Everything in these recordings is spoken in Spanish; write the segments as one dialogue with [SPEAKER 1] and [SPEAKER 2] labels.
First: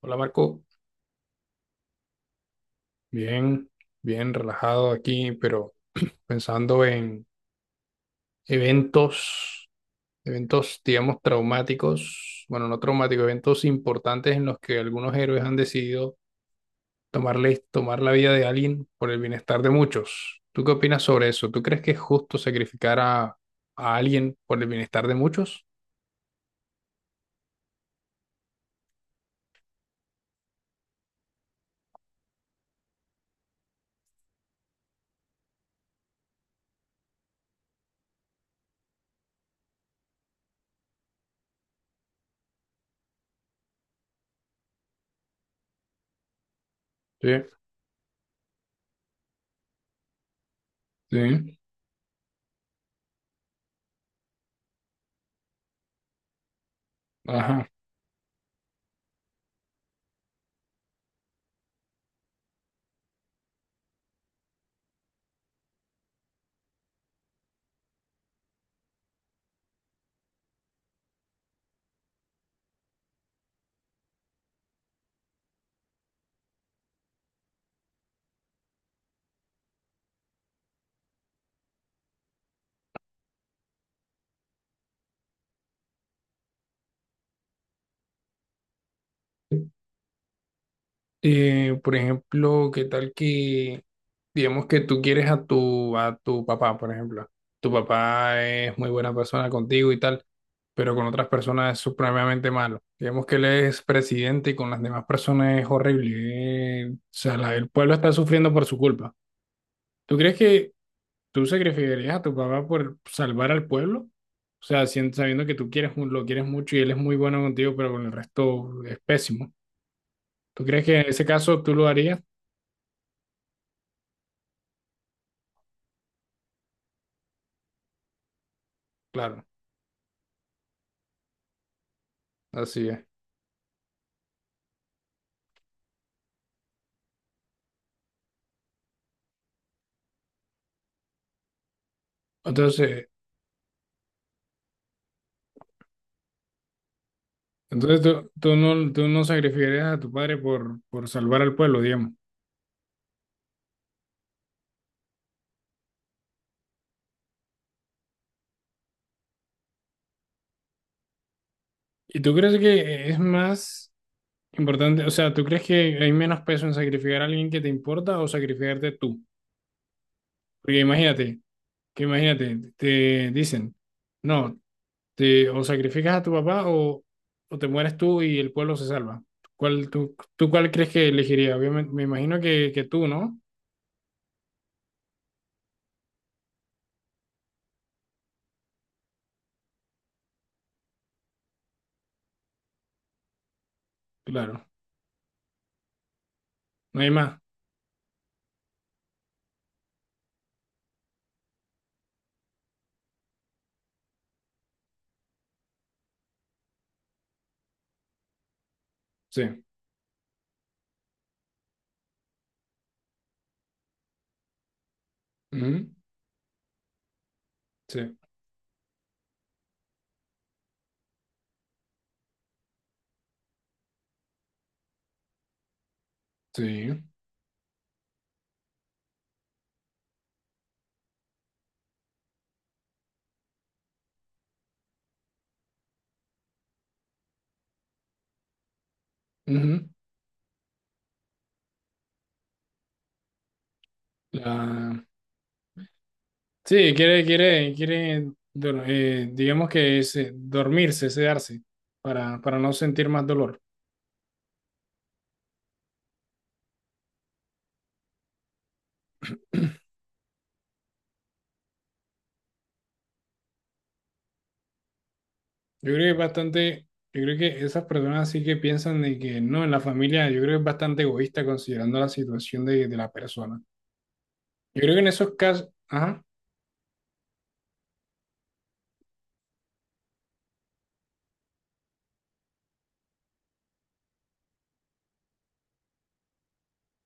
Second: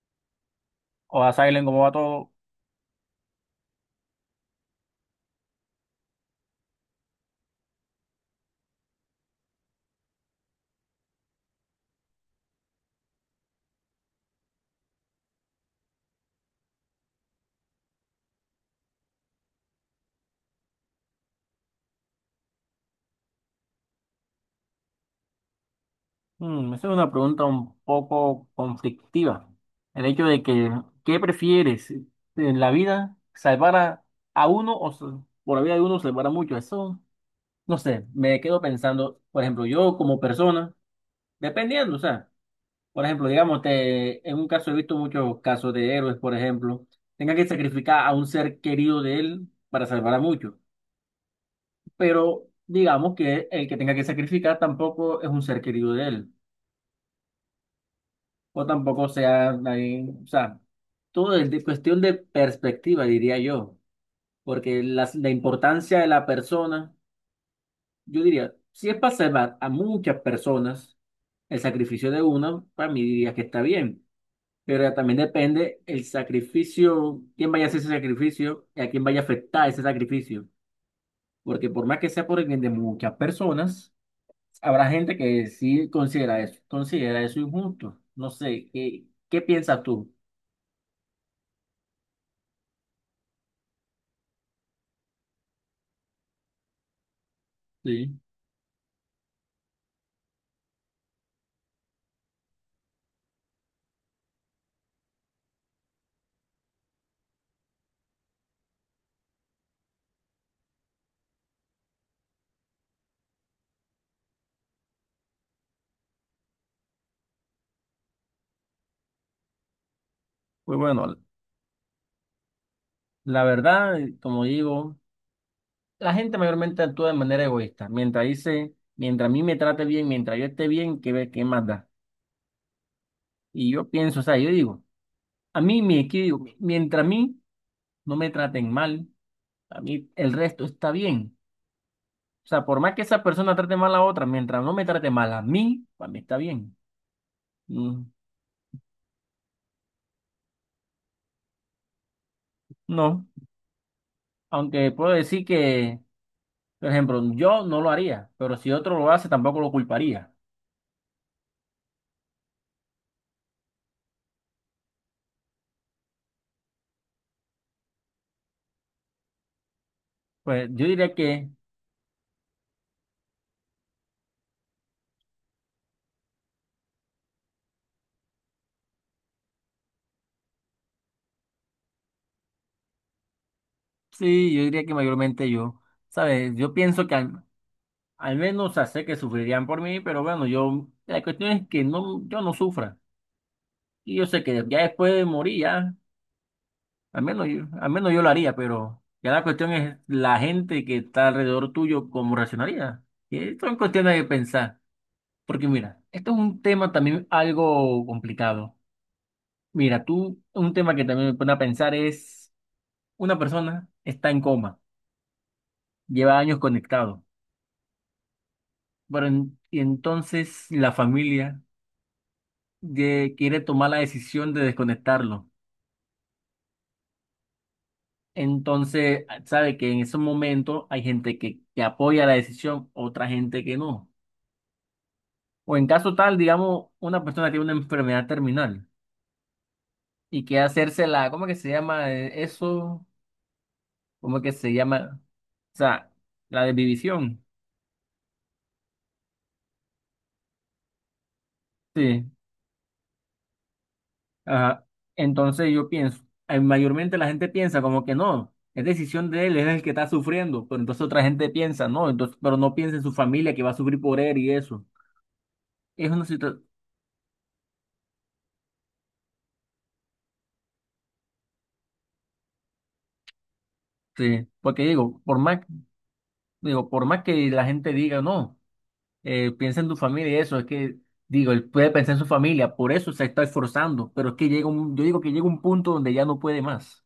[SPEAKER 1] Hola Marco,
[SPEAKER 2] O a Silent, ¿cómo va todo?
[SPEAKER 1] bien, bien relajado aquí, pero pensando en eventos, eventos, digamos, traumáticos, bueno, no traumáticos, eventos importantes en los que algunos héroes han decidido tomar la vida de alguien por el bienestar de muchos. ¿Tú qué opinas sobre eso? ¿Tú crees que es justo sacrificar a alguien por el bienestar de muchos?
[SPEAKER 2] Esa es una pregunta un poco conflictiva. El hecho de que, ¿qué prefieres en la vida? ¿Salvar a uno o por la vida de uno salvar a muchos? Eso, no sé, me quedo pensando, por ejemplo, yo como persona, dependiendo, o sea, por ejemplo, digamos, en un caso he visto muchos casos de héroes, por ejemplo,
[SPEAKER 1] Sí,
[SPEAKER 2] tengan que sacrificar a un ser querido de él para salvar a muchos,
[SPEAKER 1] sí,
[SPEAKER 2] pero digamos que el que tenga que sacrificar tampoco es un ser querido de él.
[SPEAKER 1] ajá.
[SPEAKER 2] O tampoco sea ahí, o sea, todo es cuestión de perspectiva, diría yo, porque la importancia de la persona, yo diría, si es para salvar a muchas personas, el sacrificio de una, para mí diría que está bien, pero ya también depende el sacrificio, quién vaya a hacer ese sacrificio y a quién vaya a afectar ese sacrificio, porque por más que sea por el bien de muchas personas, habrá gente que sí considera eso injusto. No sé, ¿qué
[SPEAKER 1] Sí.
[SPEAKER 2] piensas tú?
[SPEAKER 1] Por ejemplo, digamos que tú quieres a a tu papá, por ejemplo. Tu
[SPEAKER 2] Sí.
[SPEAKER 1] papá es muy buena persona contigo y tal, pero con otras personas es supremamente malo. Digamos que él es presidente y con las demás personas es horrible. El pueblo está sufriendo por su culpa. ¿Tú crees que tú sacrificarías a tu papá por salvar al pueblo? O sea, sabiendo que tú quieres, lo quieres mucho y él es muy bueno contigo, pero con el resto es pésimo. ¿Tú
[SPEAKER 2] Pues
[SPEAKER 1] crees que en
[SPEAKER 2] bueno,
[SPEAKER 1] ese caso tú lo harías?
[SPEAKER 2] la verdad, como digo, la gente mayormente actúa de manera egoísta. Mientras dice, mientras a mí
[SPEAKER 1] Claro.
[SPEAKER 2] me trate bien, mientras yo esté bien, ¿qué más da?
[SPEAKER 1] Así es.
[SPEAKER 2] Y yo pienso, o sea, yo digo, a mí me equivoco, mientras a mí no me traten mal, a mí el resto está bien. O sea, por más que
[SPEAKER 1] Entonces,
[SPEAKER 2] esa persona trate mal a otra, mientras no me trate mal a mí, para mí está bien.
[SPEAKER 1] entonces
[SPEAKER 2] Mm,
[SPEAKER 1] tú no sacrificarías a tu padre por salvar al pueblo, digamos.
[SPEAKER 2] No, aunque puedo decir que, por ejemplo, yo no lo haría, pero si otro lo hace, tampoco lo culparía.
[SPEAKER 1] ¿Y tú crees que es más importante? O sea, ¿tú crees que hay menos peso en sacrificar a alguien que te importa o sacrificarte tú?
[SPEAKER 2] Pues
[SPEAKER 1] Porque
[SPEAKER 2] yo diría
[SPEAKER 1] imagínate,
[SPEAKER 2] que
[SPEAKER 1] te dicen, no, o sacrificas a tu papá, o te mueres tú y el pueblo se salva. ¿Tú cuál crees que elegirías? Obviamente, me imagino que tú, ¿no?
[SPEAKER 2] Sí, yo diría que mayormente yo, ¿sabes? Yo pienso que al menos, o sea, sé que sufrirían por mí, pero bueno, yo, la cuestión es que no, yo no sufra. Y yo sé
[SPEAKER 1] Claro,
[SPEAKER 2] que ya después de morir, ya,
[SPEAKER 1] no hay
[SPEAKER 2] al
[SPEAKER 1] más.
[SPEAKER 2] menos yo, al menos yo lo haría, pero ya la cuestión es la gente que está alrededor tuyo, cómo reaccionaría. Y esto es cuestión de pensar, porque mira, esto es un tema también algo complicado.
[SPEAKER 1] Sí.
[SPEAKER 2] Mira, tú, un tema que también me pone a pensar es, una persona está en coma,
[SPEAKER 1] Ujú.
[SPEAKER 2] lleva años conectado.
[SPEAKER 1] Sí,
[SPEAKER 2] Pero y entonces la familia quiere tomar la decisión de desconectarlo.
[SPEAKER 1] sí.
[SPEAKER 2] Entonces, sabe que en ese momento hay gente que apoya la decisión, otra gente que no. O en caso tal, digamos, una persona tiene una enfermedad terminal
[SPEAKER 1] Ujú.
[SPEAKER 2] y quiere hacerse la, ¿cómo que se llama eso? ¿Cómo que se
[SPEAKER 1] La-
[SPEAKER 2] llama? O sea, la
[SPEAKER 1] Sí, quiere,
[SPEAKER 2] desvivisión.
[SPEAKER 1] quiere, quiere, dor- eh, digamos que dormirse, sedarse,
[SPEAKER 2] Sí.
[SPEAKER 1] para no sentir más dolor.
[SPEAKER 2] Ajá. Entonces yo pienso, mayormente la gente piensa como que no, es decisión de él, es el que está sufriendo, pero entonces otra gente piensa, no, entonces, pero no piensa en su familia que va a sufrir por él y eso.
[SPEAKER 1] Yo creo que
[SPEAKER 2] Es
[SPEAKER 1] es
[SPEAKER 2] una situación,
[SPEAKER 1] bastante, yo creo que esas personas sí que piensan de que no, en la familia, yo creo que es bastante egoísta considerando la situación de la persona.
[SPEAKER 2] sí,
[SPEAKER 1] Yo
[SPEAKER 2] porque
[SPEAKER 1] creo que en esos casos, ajá,
[SPEAKER 2] digo, por más que la gente diga, no, piensa en tu familia y eso, es que, digo, él puede pensar en su familia, por eso se está esforzando, pero es que llega un, yo digo que llega un punto donde ya no puede más.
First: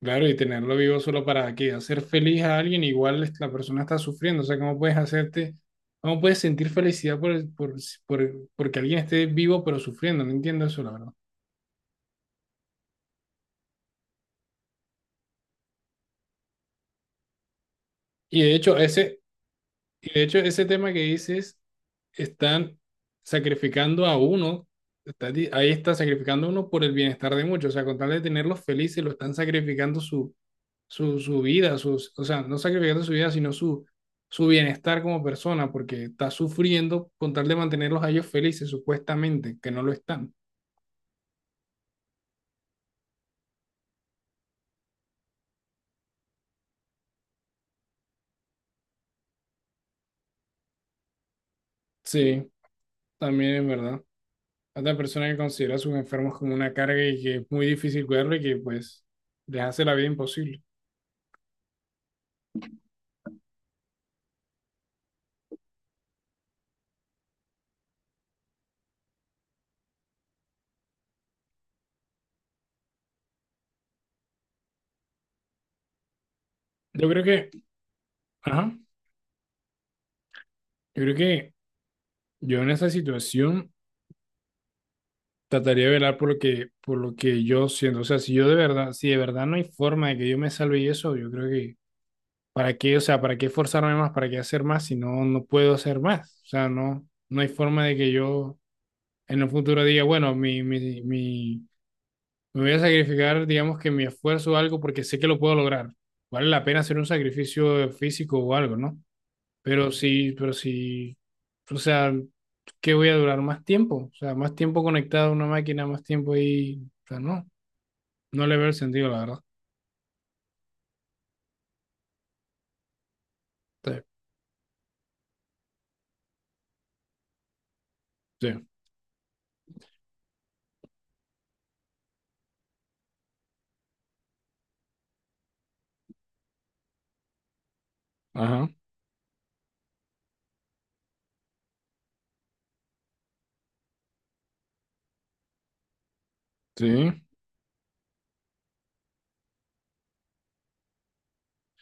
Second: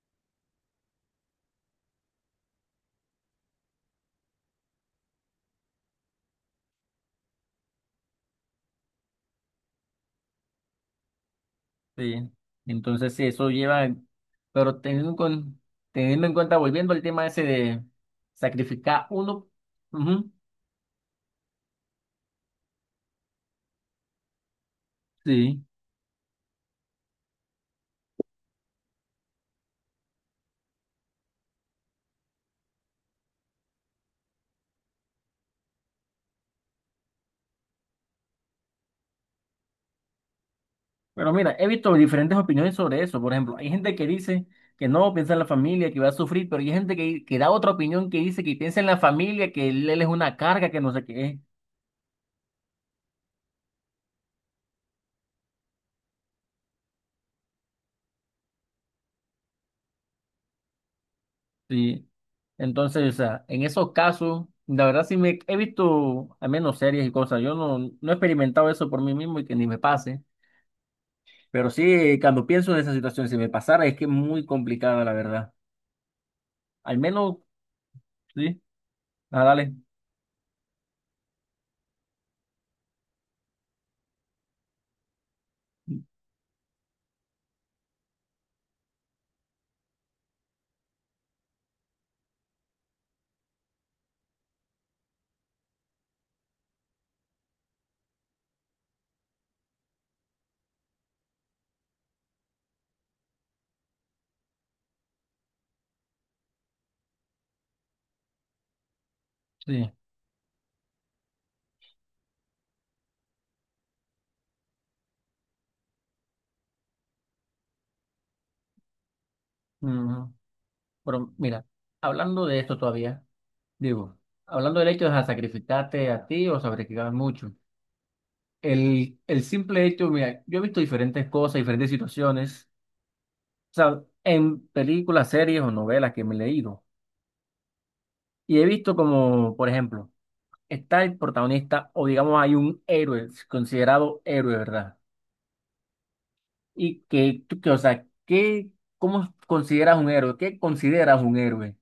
[SPEAKER 1] claro, y tenerlo vivo solo para qué hacer feliz a alguien, igual la persona está sufriendo. O sea, ¿cómo puedes hacerte, cómo puedes sentir felicidad porque alguien esté vivo pero sufriendo? No entiendo eso, la verdad.
[SPEAKER 2] Sí. Entonces, sí, eso lleva, pero teniendo, teniendo en cuenta, volviendo al tema ese de
[SPEAKER 1] Y de hecho,
[SPEAKER 2] sacrificar
[SPEAKER 1] ese,
[SPEAKER 2] uno,
[SPEAKER 1] y de
[SPEAKER 2] ujú,
[SPEAKER 1] hecho, ese tema que dices, están sacrificando a uno,
[SPEAKER 2] sí.
[SPEAKER 1] ahí está sacrificando a uno por el bienestar de muchos. O sea, con tal de tenerlos felices, lo están sacrificando su vida, sus, o sea, no sacrificando su vida, sino su bienestar como persona, porque está sufriendo con tal de mantenerlos a ellos felices, supuestamente, que no lo están.
[SPEAKER 2] Pero mira, he visto diferentes opiniones sobre eso. Por ejemplo, hay gente que dice que no piensa en la familia, que va a sufrir, pero hay gente que da otra opinión que dice que piensa en la familia, que él es una carga, que no sé qué es.
[SPEAKER 1] Sí, también es verdad. Otra persona que considera a sus enfermos como una carga y que es muy difícil cuidarlo y que pues les hace la vida imposible.
[SPEAKER 2] Sí. Entonces, o sea, en esos casos, la verdad sí me he visto al menos series y cosas. Yo no he experimentado eso por mí mismo y que ni me pase. Pero sí, cuando pienso en esa situación, si me pasara, es que es muy complicada, la verdad. Al
[SPEAKER 1] Yo creo
[SPEAKER 2] menos,
[SPEAKER 1] que,
[SPEAKER 2] sí,
[SPEAKER 1] ajá,
[SPEAKER 2] dale.
[SPEAKER 1] yo creo que yo en esa situación trataría de velar por lo que yo siento. O sea, si yo de verdad, si de verdad no hay forma de que yo me salve y eso, yo creo que, ¿para qué? O sea, ¿para qué forzarme más? ¿Para qué hacer más si no, no puedo hacer más? O sea, no, no hay forma de que yo en un futuro diga, bueno, me voy a sacrificar, digamos que mi esfuerzo o algo porque sé que lo puedo lograr. Vale la pena hacer un sacrificio físico o algo, ¿no?
[SPEAKER 2] Sí.
[SPEAKER 1] Pero sí, o sea, ¿qué voy a durar más tiempo? O sea, más tiempo conectado a una máquina, más tiempo ahí, o sea, no, no le veo el sentido, la verdad.
[SPEAKER 2] Ujú. Pero mira, hablando de esto todavía,
[SPEAKER 1] Sí,
[SPEAKER 2] digo, hablando del hecho de sacrificarte a ti o sacrificar mucho,
[SPEAKER 1] sí,
[SPEAKER 2] el simple hecho, mira, yo he visto diferentes cosas, diferentes situaciones, o sea, en películas, series o novelas que me he leído, y he
[SPEAKER 1] ajá,
[SPEAKER 2] visto como, por ejemplo, está el protagonista o digamos hay un héroe, considerado héroe, ¿verdad?
[SPEAKER 1] sí.
[SPEAKER 2] O sea, ¿Cómo consideras un héroe? ¿Qué consideras un héroe?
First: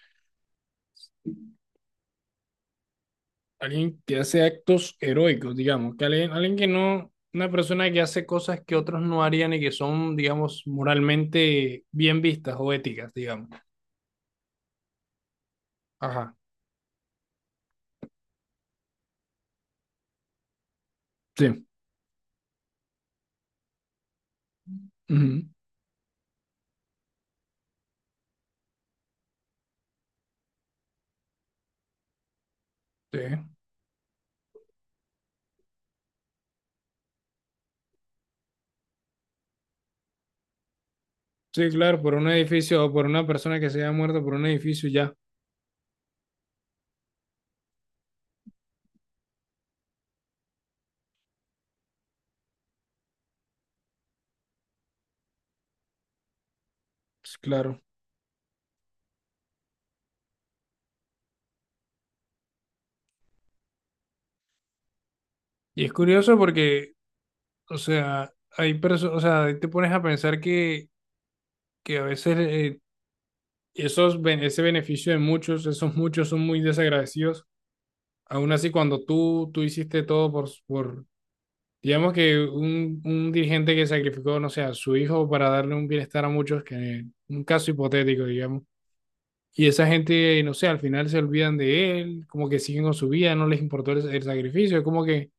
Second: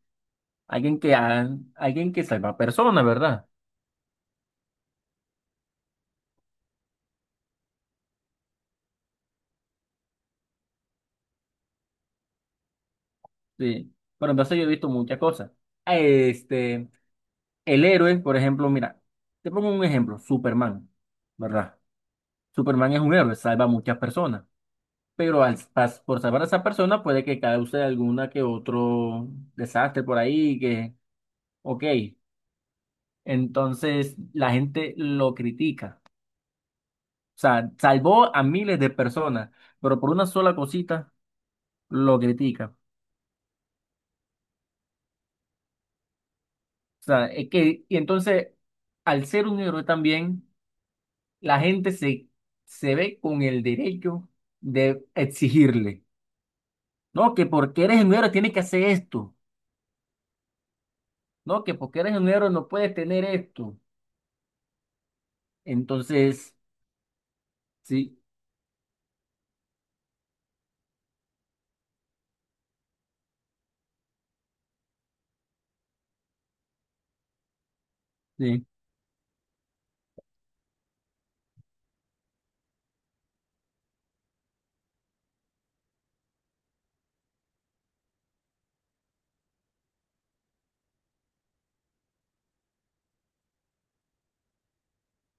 [SPEAKER 2] Alguien que, ha- alguien que salva personas, ¿verdad?
[SPEAKER 1] Alguien que hace actos heroicos, digamos, que alguien, alguien que no, una persona que hace cosas que otros no harían y que son, digamos, moralmente bien vistas o éticas, digamos.
[SPEAKER 2] Sí. Pero entonces yo he visto muchas cosas.
[SPEAKER 1] Ajá,
[SPEAKER 2] Este, el héroe, por ejemplo, mira, te pongo un ejemplo, Superman,
[SPEAKER 1] sí,
[SPEAKER 2] ¿verdad? Superman es un héroe, salva a muchas personas, pero
[SPEAKER 1] ujú,
[SPEAKER 2] por salvar a esa persona puede que cause alguna que otro desastre por ahí, que, ok,
[SPEAKER 1] sí.
[SPEAKER 2] entonces la gente lo critica. O sea, salvó a miles de personas, pero por una sola cosita
[SPEAKER 1] Sí, claro, por
[SPEAKER 2] lo
[SPEAKER 1] un
[SPEAKER 2] critica.
[SPEAKER 1] edificio o por una persona que se haya muerto por un edificio, ya,
[SPEAKER 2] O sea, es que, y entonces, al ser un héroe también, la gente se ve con el derecho de exigirle, no,
[SPEAKER 1] pues,
[SPEAKER 2] que
[SPEAKER 1] claro.
[SPEAKER 2] porque eres un héroe tienes que hacer esto, no, que porque eres un héroe no puedes tener esto.
[SPEAKER 1] Y es curioso
[SPEAKER 2] Entonces,
[SPEAKER 1] porque, o
[SPEAKER 2] sí,
[SPEAKER 1] sea, o sea, ahí te pones a pensar que a veces esos, ese beneficio de muchos, esos muchos son muy desagradecidos. Aún
[SPEAKER 2] sí,
[SPEAKER 1] así, cuando tú hiciste todo por, digamos que un dirigente que sacrificó, no sé, a su hijo para darle un bienestar a muchos, que un caso hipotético, digamos. Y esa gente, no sé, al final se olvidan de él, como que siguen con su vida, no les importó el sacrificio, es como que,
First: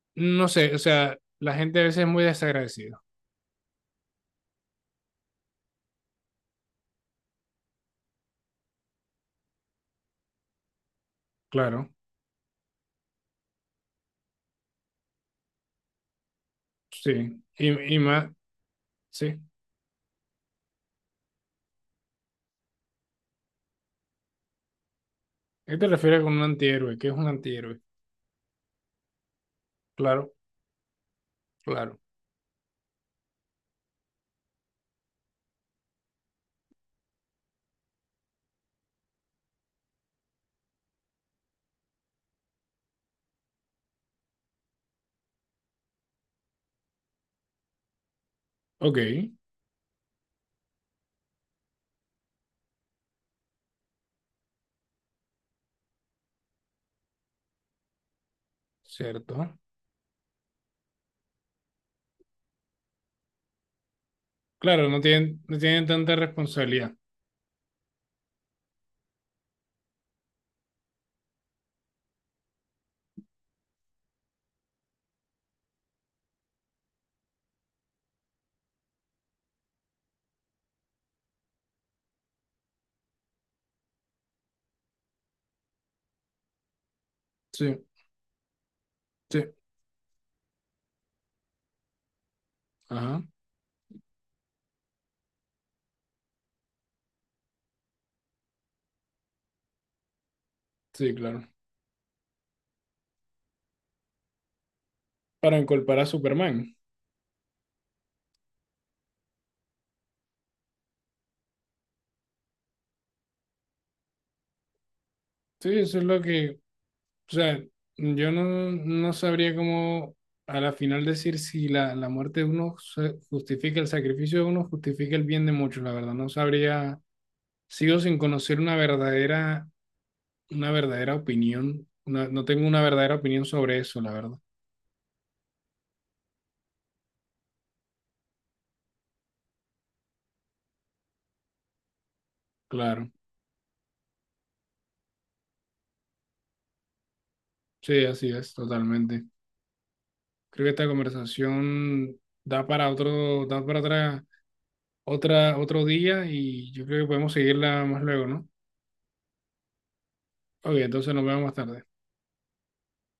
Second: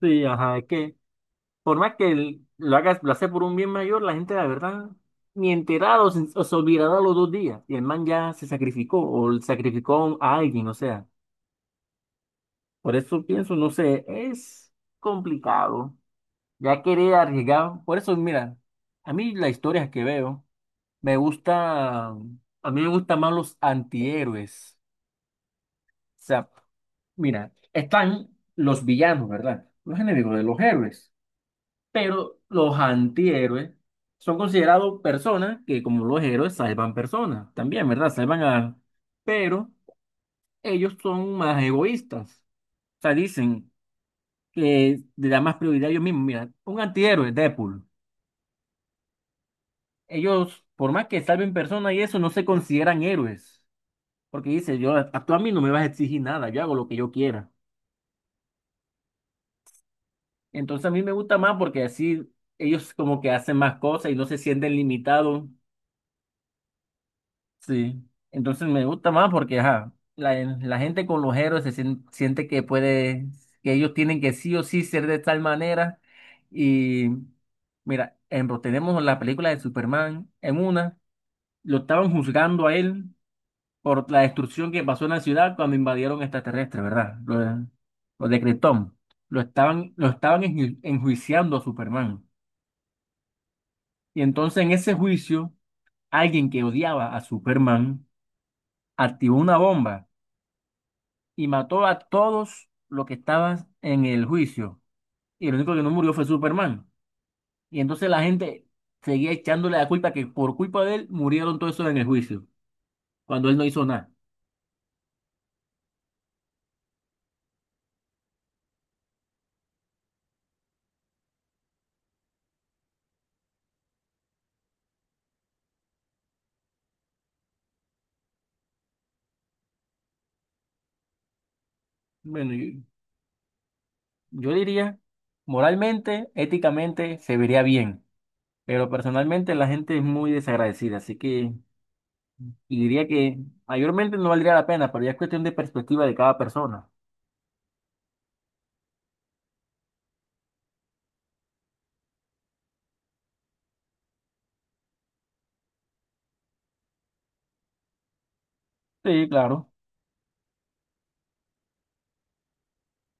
[SPEAKER 2] sí,
[SPEAKER 1] no
[SPEAKER 2] ajá, es
[SPEAKER 1] sé, o
[SPEAKER 2] que
[SPEAKER 1] sea, la
[SPEAKER 2] por
[SPEAKER 1] gente a
[SPEAKER 2] más
[SPEAKER 1] veces es
[SPEAKER 2] que
[SPEAKER 1] muy
[SPEAKER 2] lo hagas,
[SPEAKER 1] desagradecida,
[SPEAKER 2] lo hace por un bien mayor, la gente, la verdad, ni enterado, o se olvidará los 2 días. Y el man ya se sacrificó, o sacrificó a alguien, o sea.
[SPEAKER 1] claro.
[SPEAKER 2] Por eso pienso, no sé, es complicado. Ya querer
[SPEAKER 1] Sí,
[SPEAKER 2] arriesgar.
[SPEAKER 1] y
[SPEAKER 2] Por eso,
[SPEAKER 1] más,
[SPEAKER 2] mira, a mí
[SPEAKER 1] sí.
[SPEAKER 2] las historias que veo, a mí me gustan más los antihéroes.
[SPEAKER 1] ¿Qué te refieres
[SPEAKER 2] O
[SPEAKER 1] con un
[SPEAKER 2] sea,
[SPEAKER 1] antihéroe? ¿Qué es un
[SPEAKER 2] mira,
[SPEAKER 1] antihéroe?
[SPEAKER 2] están los villanos, ¿verdad? Los
[SPEAKER 1] Claro,
[SPEAKER 2] enemigos de los héroes.
[SPEAKER 1] claro.
[SPEAKER 2] Pero los antihéroes son considerados personas que, como los héroes, salvan personas también, ¿verdad? Pero ellos son más egoístas. O sea, dicen que le da más prioridad a ellos mismos. Mira, un antihéroe, Deadpool.
[SPEAKER 1] Ok,
[SPEAKER 2] Ellos, por más que salven personas y eso, no se consideran héroes. Porque dice, yo, a tú a mí no me vas a exigir nada, yo hago lo que yo quiera.
[SPEAKER 1] cierto.
[SPEAKER 2] Entonces a mí me gusta más porque así ellos como que hacen más cosas y no se sienten
[SPEAKER 1] Claro,
[SPEAKER 2] limitados.
[SPEAKER 1] no tienen tanta responsabilidad.
[SPEAKER 2] Sí, entonces me gusta más porque ajá, la gente con los héroes siente que puede, que ellos tienen que sí o sí ser de tal manera. Y mira, ejemplo, tenemos la película de Superman en una, lo estaban juzgando a él por la destrucción que pasó en la ciudad cuando invadieron extraterrestres, ¿verdad? Lo, de-
[SPEAKER 1] Sí,
[SPEAKER 2] lo de Krypton. Lo
[SPEAKER 1] sí.
[SPEAKER 2] estaban, lo estaban enjuiciando a Superman.
[SPEAKER 1] Ajá,
[SPEAKER 2] Y entonces en ese juicio, alguien que odiaba a Superman activó una bomba
[SPEAKER 1] sí, claro.
[SPEAKER 2] y mató a todos los que estaban en el juicio. Y el
[SPEAKER 1] Para
[SPEAKER 2] único que no
[SPEAKER 1] incorporar a
[SPEAKER 2] murió fue
[SPEAKER 1] Superman.
[SPEAKER 2] Superman. Y entonces la gente seguía echándole la culpa que por culpa de él murieron todos esos en el juicio, cuando él no hizo nada.
[SPEAKER 1] Sí, eso es lo que, o sea, yo no, no sabría cómo a la final decir si la muerte de uno justifica el sacrificio de uno, justifica el bien de muchos, la verdad. No sabría, sigo sin conocer una verdadera opinión. No
[SPEAKER 2] Bueno,
[SPEAKER 1] tengo una
[SPEAKER 2] yo,
[SPEAKER 1] verdadera opinión sobre eso, la verdad.
[SPEAKER 2] yo diría, moralmente, éticamente, se vería bien, pero personalmente la gente es muy desagradecida, así que y diría
[SPEAKER 1] Claro.
[SPEAKER 2] que mayormente no valdría la pena, pero ya es cuestión de perspectiva de cada persona.
[SPEAKER 1] Sí, así es, totalmente. Creo que esta conversación da para otro día y yo creo que podemos seguirla más luego, ¿no?
[SPEAKER 2] Sí, claro.
[SPEAKER 1] Ok, entonces nos vemos más tarde.